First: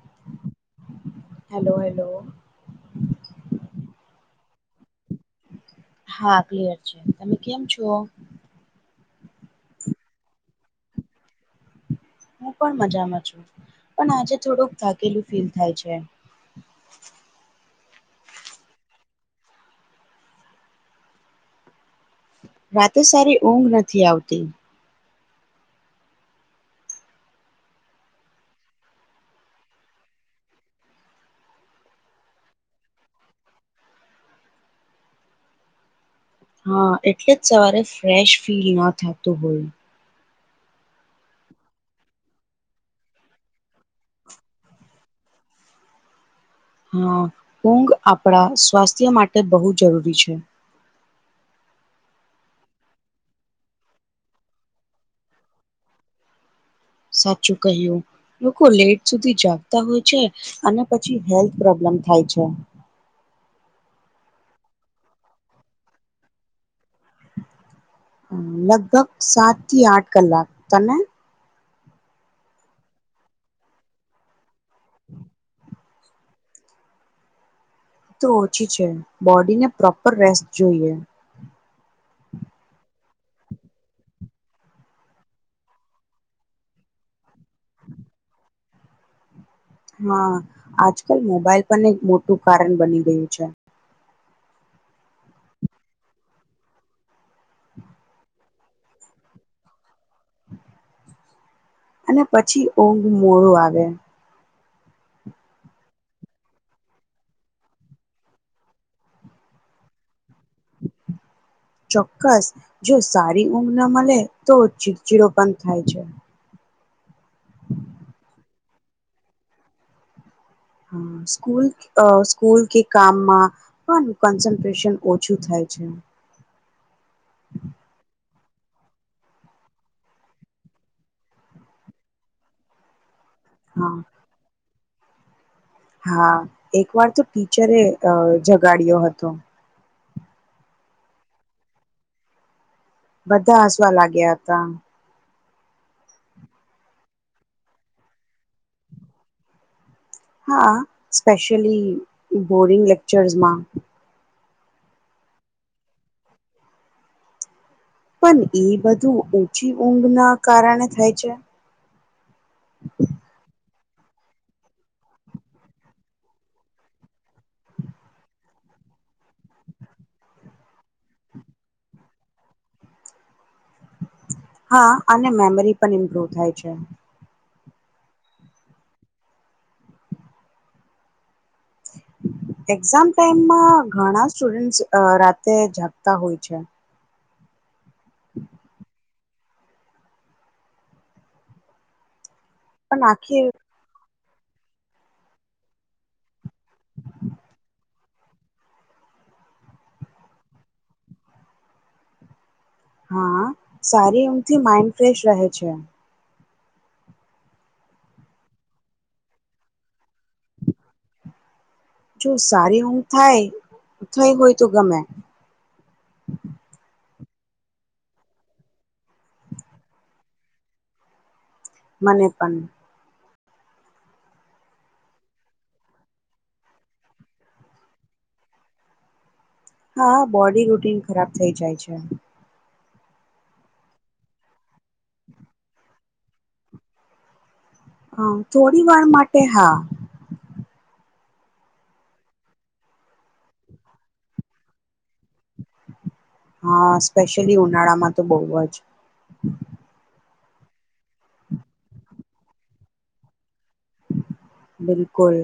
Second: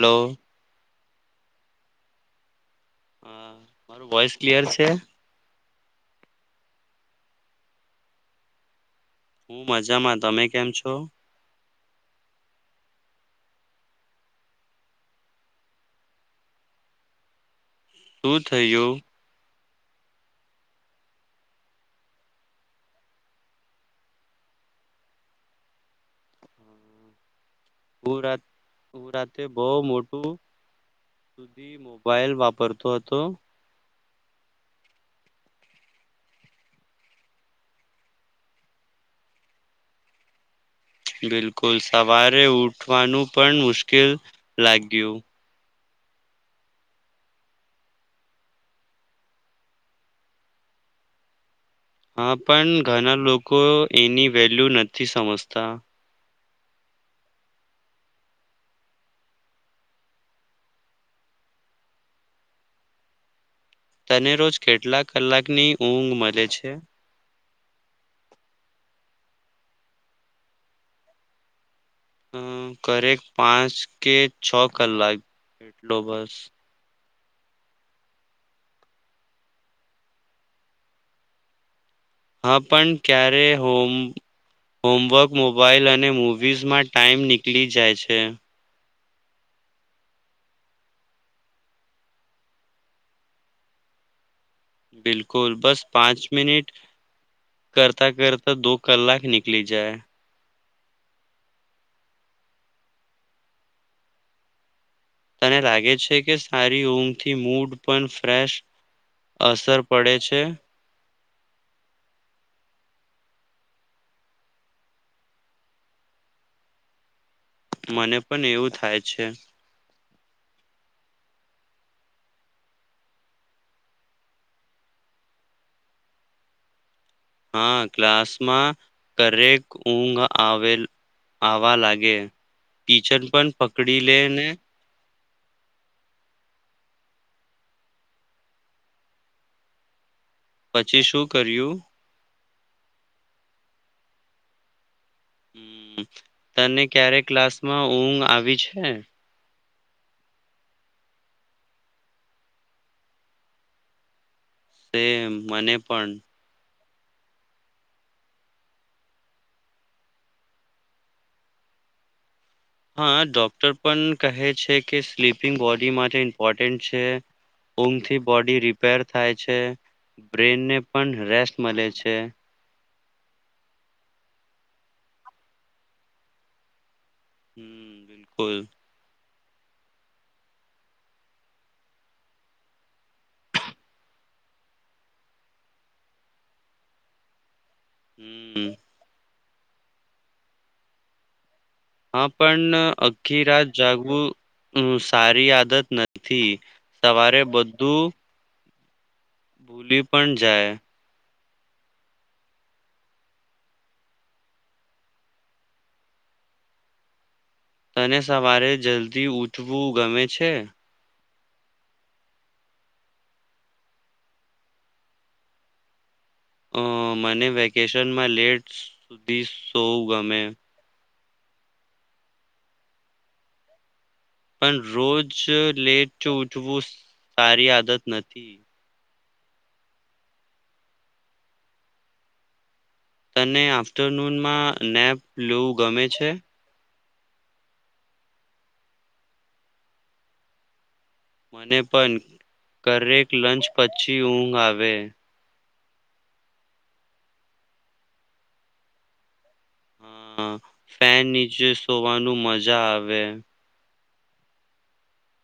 હાલો. Hello hello. હા મારું voice clear છે? હા ક્લિયર છે, તમે કેમ છો? હું મજામાં તમે કેમ છો હું પણ મજામાં છું પણ આજે થોડુંક થાકેલું ફીલ થાય છે. શું થયું રાતે સારી ઊંઘ નથી આવતી [inaudible] રાતે બો મોટું સુધી મોબાઈલ વાપરતો હતો હા એટલે જ સવારે ફ્રેશ ફીલ ના થતું હોય બિલકુલ સવારે ઉઠવાનું પણ મુશ્કેલ લાગ્યું હા ઊઘ આપણા સ્વાસ્થ્ય માટે બહુ જરૂરી છે. હા પણ ઘણા લોકો એની વેલ્યુ નથી સમજતા સાચું કહ્યું લોકો લેટ સુધી જાગતા હોય છે અને પછી હેલ્થ પ્રોબ્લમ થાય છે તને રોજ કેટલા કલાકની ઊંઘ મલે છે. લગભગ સાત થી આઠ કલાક તને અ કરે પાંચ કે છ કલાક ડોબસ તો ઓછી છે બોડીને પ્રોપર રેસ્ટ જોઈએ હા પણ ક્યારેય હોમ હોમવર્ક મોબાાઈલ અને મૂવીઝમાં ટાઈમ નીકળી જાય છે. હા આજકાલ મોબાઈલ પણ એક મોટું કારણ બની ગયું છે. બિલકુલ બસ પાંચ મિનિટ કરતા કર તો દો કલાક નિકલી જાય અને પછી ઊંઘ મોડું આવે તને લાગે છે કે સારી ઊંઘથી મૂડ પણ ફ્રેશ અસર પડે છે. ચોક્કસ જો સારી ઊંઘ ન મલે તો ચીડચીડો પણ થાય છે. મને પન એવું થાય છે. હ સ્કૂલ અ સ્કૂલ કે કામમાં કન્સન્ટ્રેશન ઓછું થાય છે. હા ક્લાસમાં કરેક ઊંઘ આવે આવવા લાગે ટીચર પણ હા પકડી લે ને હા એક વાર તો ટીચરે અ જગાડ્યો હતો પછી શું કર્યું બધા હસવા લાગ્યા હતા તને ક્યારે ક્લાસમાં ઊંઘ આવી છે. હા સ્પેશેશયલી બોરિંગ લેક્ચર્સમાં સેમ મને પણ પણ એ બધું ઓછી ઊંઘના કારણે થાય છે. હા ડોક્ટર પણ કહે છે કે સ્લીપિંગ બોડી માટે ઇમ્પોર્ટન્ટ છે ઓમથી બોડી રિપેર થાય છે બ્રેનને પણ રેસ્ટ મલે છે. હા અને મેમરી પણ ઇમ્પ્રુવ થાય છે. હમ એક્ઝામ ટાઈમમાં ઘણા સ્ટુડન્ટ્રસ અ રાતે જાગતા હોય છે. હમ્મ હા પણ અખ્ખી રાત જાગવું હમ સારી આદત નથી, સવારે બધું ભૂલી પણ જાય. હા, સારી એઊમથી માઈન્ડ ફ્રેશ રહે છે. તને સવારે જલ્દી ઉઠવું ગમે છે? જો સારી હું થાય થઈ હોય તો ગમે. અ મને વેકેશનમાં લેટ સુધી સવુ ગમે. મને પણ. પણ રોજ લેટ ઉઠવું સારી આદત નથી. હા બોડી રૂટીન ખરાબ થઇ જાય છે. તને આફ્ટરનૂનમાં નેપ લેવું ગમે છે? હમ થોડી વાર માટે હા. મને પણ, ઘરેક લંચ પછી ઊંઘ આવે. હા સ્પેશિયલી ઉનાળામાં તો બહુ જ. હા ફેન નીચે સોવાનું મજા આવે. બિલકુલ.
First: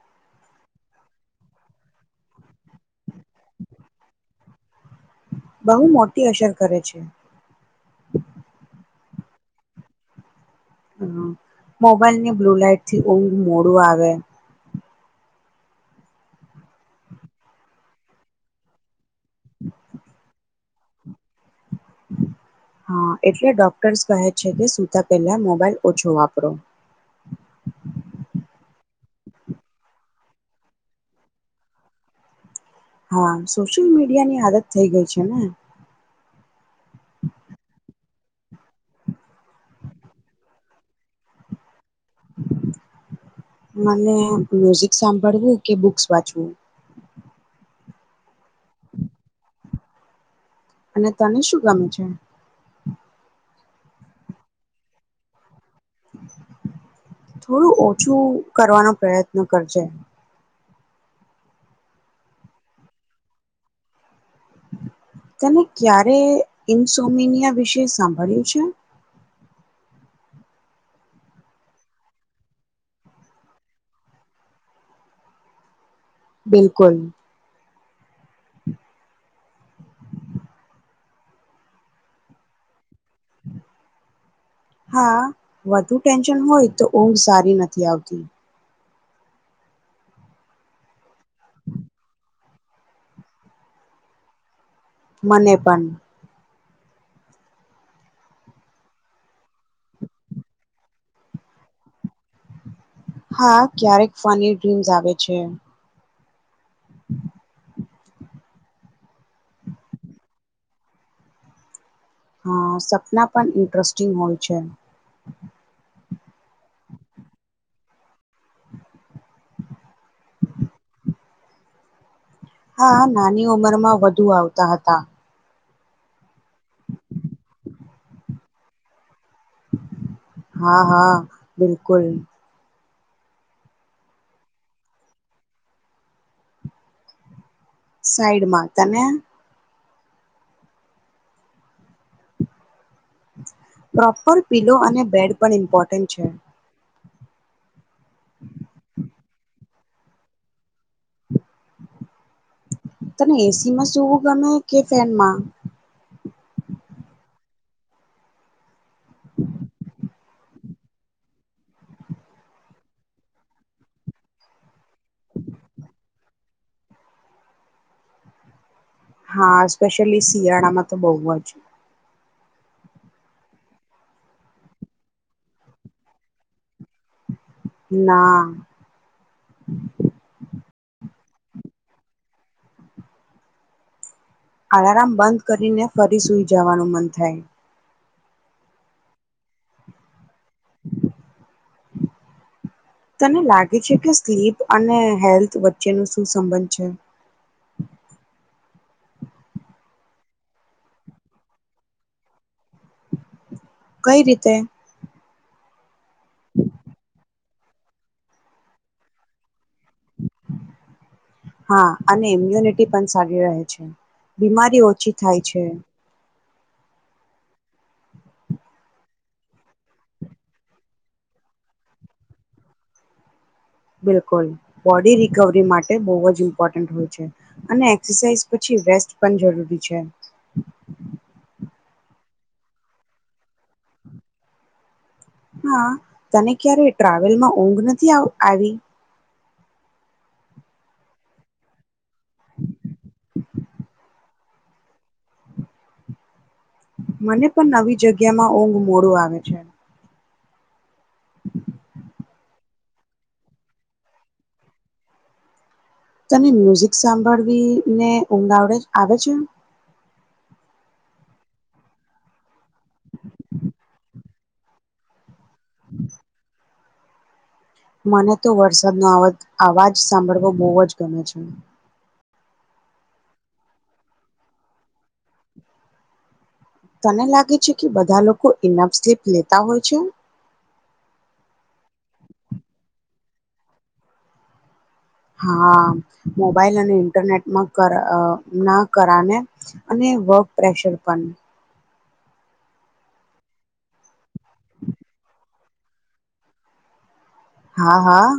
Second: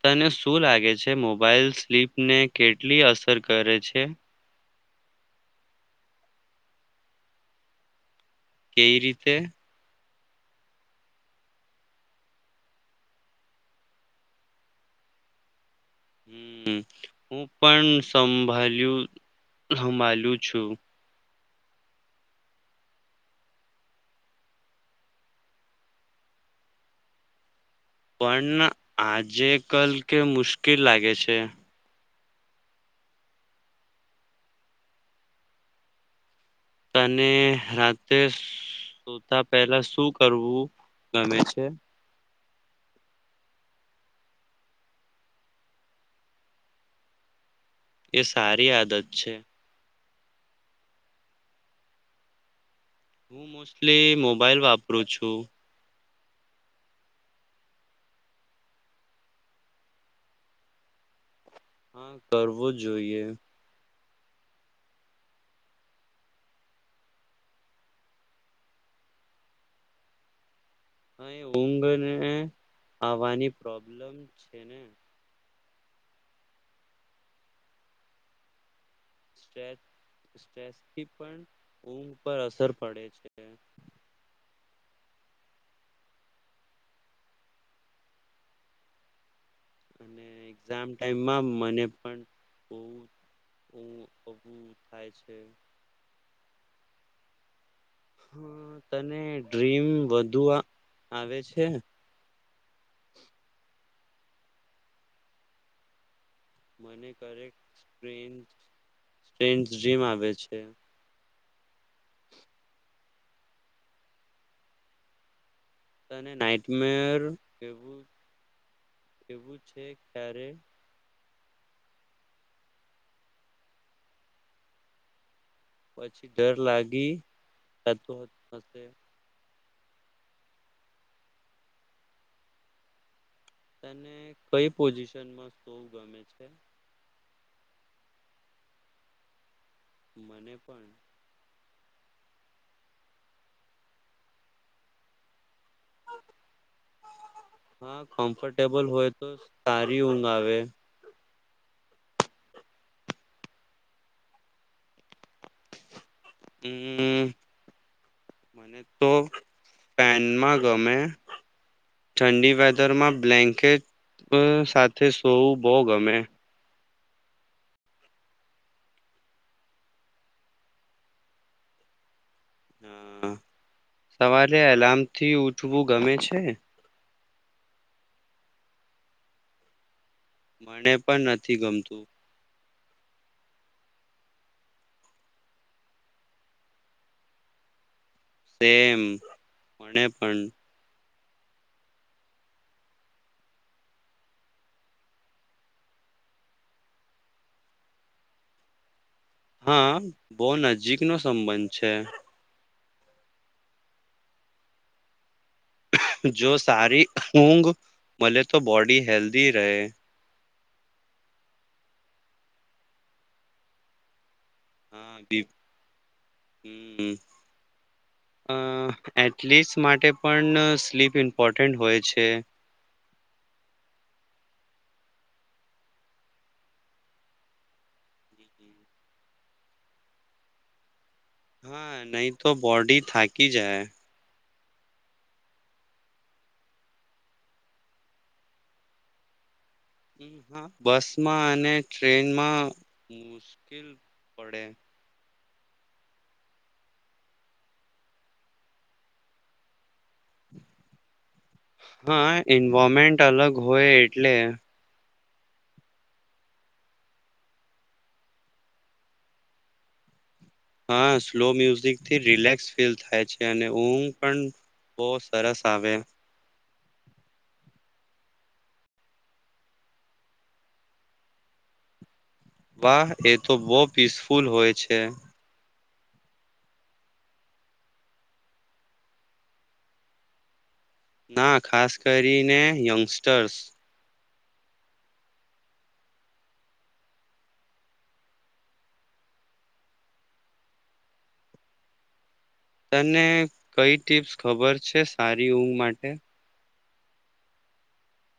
તને શું લાગે છે મોબાઈલ સ્લીપ ને કેટલી અસર કરે છે. બહુ મોટી અસર કરે છે. કઈ રીતે? હ મોબાઈલની બ્લુ લાઈટ થી ઊંઘ મોડું આવે. હમ હું પણ સંભળ્યું સંભળું છું. હા એટલે ડોક્ટર્સ કહે છે કે સૂતા પહેલા મોબાાઈલ ઓછો વાપરો. પણ આજે કલ કે મુશ્કેલ લાગે છે. હા સોશિયલ મીડિયા ની આદત થઈ ગઈ છે ને. તને રાતે સોતા પહેલા શું કરવું ગમે છે? મને મ્યુઝિક સાંભળવું કે બુક્સ વાંચવું. એ સારી આદત છે. અને તને શું ગમે છે? હું મોસ્ટલી મોબાઈલ વાપરું છું. થોડું ઓછું કરવાનો પ્રયત્ન કરજે. હા કરવું જોઈએ. તેને ક્યારે ઇન્સોમિનિયા વિશે સાંભળ્યું છે? અહી ઊંઘને આવવાની પ્રોબ્લેમ છે ને. બિલકુલ. સ્ટ્રેસ સ્ટ્રેસથી પણ ઊંઘ પર અસર પડે છે. હા વધુ ટેન્શન હોય તો ઊઘ સારી નથી આવતી. અને એક્ઝામ ટાઈમમાં મને પણ બોવ બોવ [unintelligible] મને પન. હા તને ડ્રીમ વધુ આવે છે? હા ક્યારેક ફની ડ્રીમ્સ આવે છે. મને કરેક સટ્રેન સટ્રેન ડ્રીમ આવે છે. હા સપના પણ ઇન્ટરેસ્ટિંગ હોય છે. તને નાઈટમેર એવું એવું છે ક્યારે? હા નાની ઉંમર માં વધુ આવતા હતા. પછી ડર લાગી જતું હતું. હા હા બિલકુલ. તને કઈ પોઝિશનમાં સૂવુ ગમે છે? સાઈડમાં, તને? મને પણ પ્રોપર પિલો અને બેડ પણ ઇમ્પોર્ટન્ટ છે. હા કમ્ફર્ટેબલ હોય તો સારી ઊંઘ આવે. તને એ સી માં સુવું ગમે કે ફેનમાં? હમ્મ, મને તો ફેનમાં ગમે ઠંડી વેધરમાં બ્લેન્કેટ સાથે સૂવું બહુ ગમે હા, સ્પેશિયલી શિયાળામાં તો બોવ જ હા સવારે અલાર્મથી ઉઠવું ગમે છે? ના. મને પણ નથી ગમતું. અલાર્મ બંધ કરીને ફરી સુઈ જવાનું મન થાય. સેમ મને પન. તને લાગે છે કે સ્લીપ અને હેલ્થ વચ્ચેનો શું સંબંધ છે? હા બો નજીકનો સંબંધ છે. કઈ રીતે? જો સારી ઊઘ મલે તો બોડી હેલ્ધી રેય. હા અને ઇમ્યુનિટી પણ સારી રહે છે. બીમારી ઓછી થાય છે. હમ્મ, અ એથલીટ્સ માટે પણ સ્લીપ ઇમ્પોર્ટન્ટ હોય છે. બિલકુલ, બોડી રિકવરી માટે બોવ જ ઇમ્પોર્ટન્ટ હોય છે અને એક્સરસાઇઝ પછી રેસ્ટ પણ જરૂરી છે. હા નહીં તો બોડી થાકી જાય હા તને ક્યારે ટ્રાવેલમાં ઊંઘ નથી આ આવી? હા, બસમાં અને ટ્રેનમાં મુશ્કેલ પડે. મને પન નવી જગ્યામાં ઊંઘ મોડું આવે છે. હા એન્વારમેન્ટ અલગ હોય એટલે તને મ્યુઝિક સાંભળવીને ઊંઘ આવડે આવે છે? હા સ્લો મ્યુઝિકથી રિલેક્સ ફીલ થાય છે અને ઊંઘ પણ બો સરસ આવે. મને તો વરસાદનો અવાજ આવાજ સાંભળવો બહુ જ ગમે છે. વાહ એ તો બહુ પીસફુલ હોય છે. તને લાગે છે કે બધા લોકો ઇનફ સ્લીપ લેતા હોય છે? ના ખાસ કરીને યંગસ્ટર્સ હા મોબાઈલ અને ઇન્ટરનેટમાં કર અ ના કરાને અને વર્ક પ્રેશર પણ તને કઈ ટીપ્સ ખબર છે સારી ઊંઘ માટે? હા હા.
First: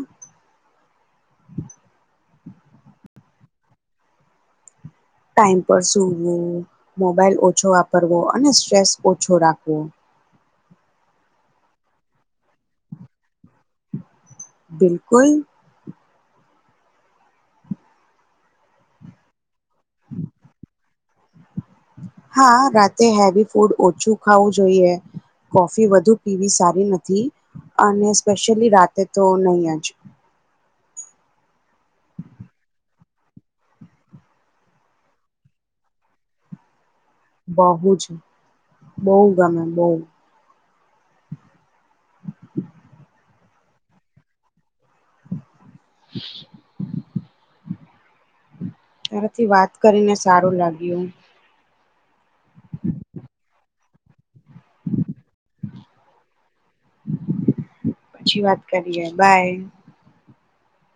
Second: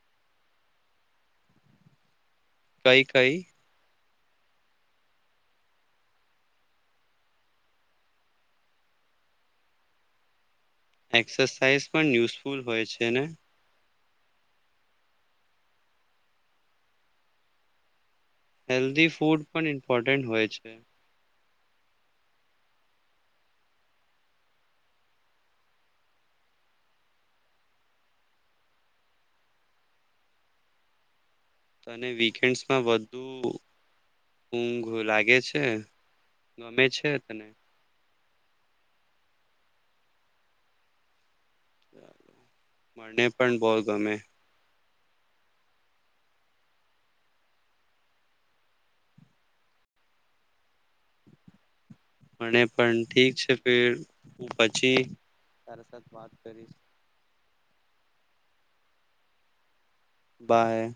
કઈ-કઈ? ટાઈમ પર સુવો, મોબાઈલ ઓછો વાપરવો અને સ્ટ્રેસ ઓછો રાખવો. એક્સરસાાઈઝ પણ યુઝફુલ હોય છે ને? બિલકુલ. હેલ્દી ફૂડ પણ ઇમ્પોર્ટન્ટ હોય છે. હા રાતે હેવી ફૂડ ઓછું ખાવું જોઈએ કોફી વધુ પીવી સારી નથી અને સ્પેશિયલી રાતે તો નહી જ. તને વીકેન્ડમાં વધુ ઊઘ લાગે છે ગમે છે. તને બહુ જ બહુ ગમે બહુ. મને પણ બહ ગમે. [inaudible] તારથી વાત કરીને સારું લાગ્યું. મને પણ ઠીક છે ફે હું પછી [inaudible] પછી વાત કરીએ બાય. બાય.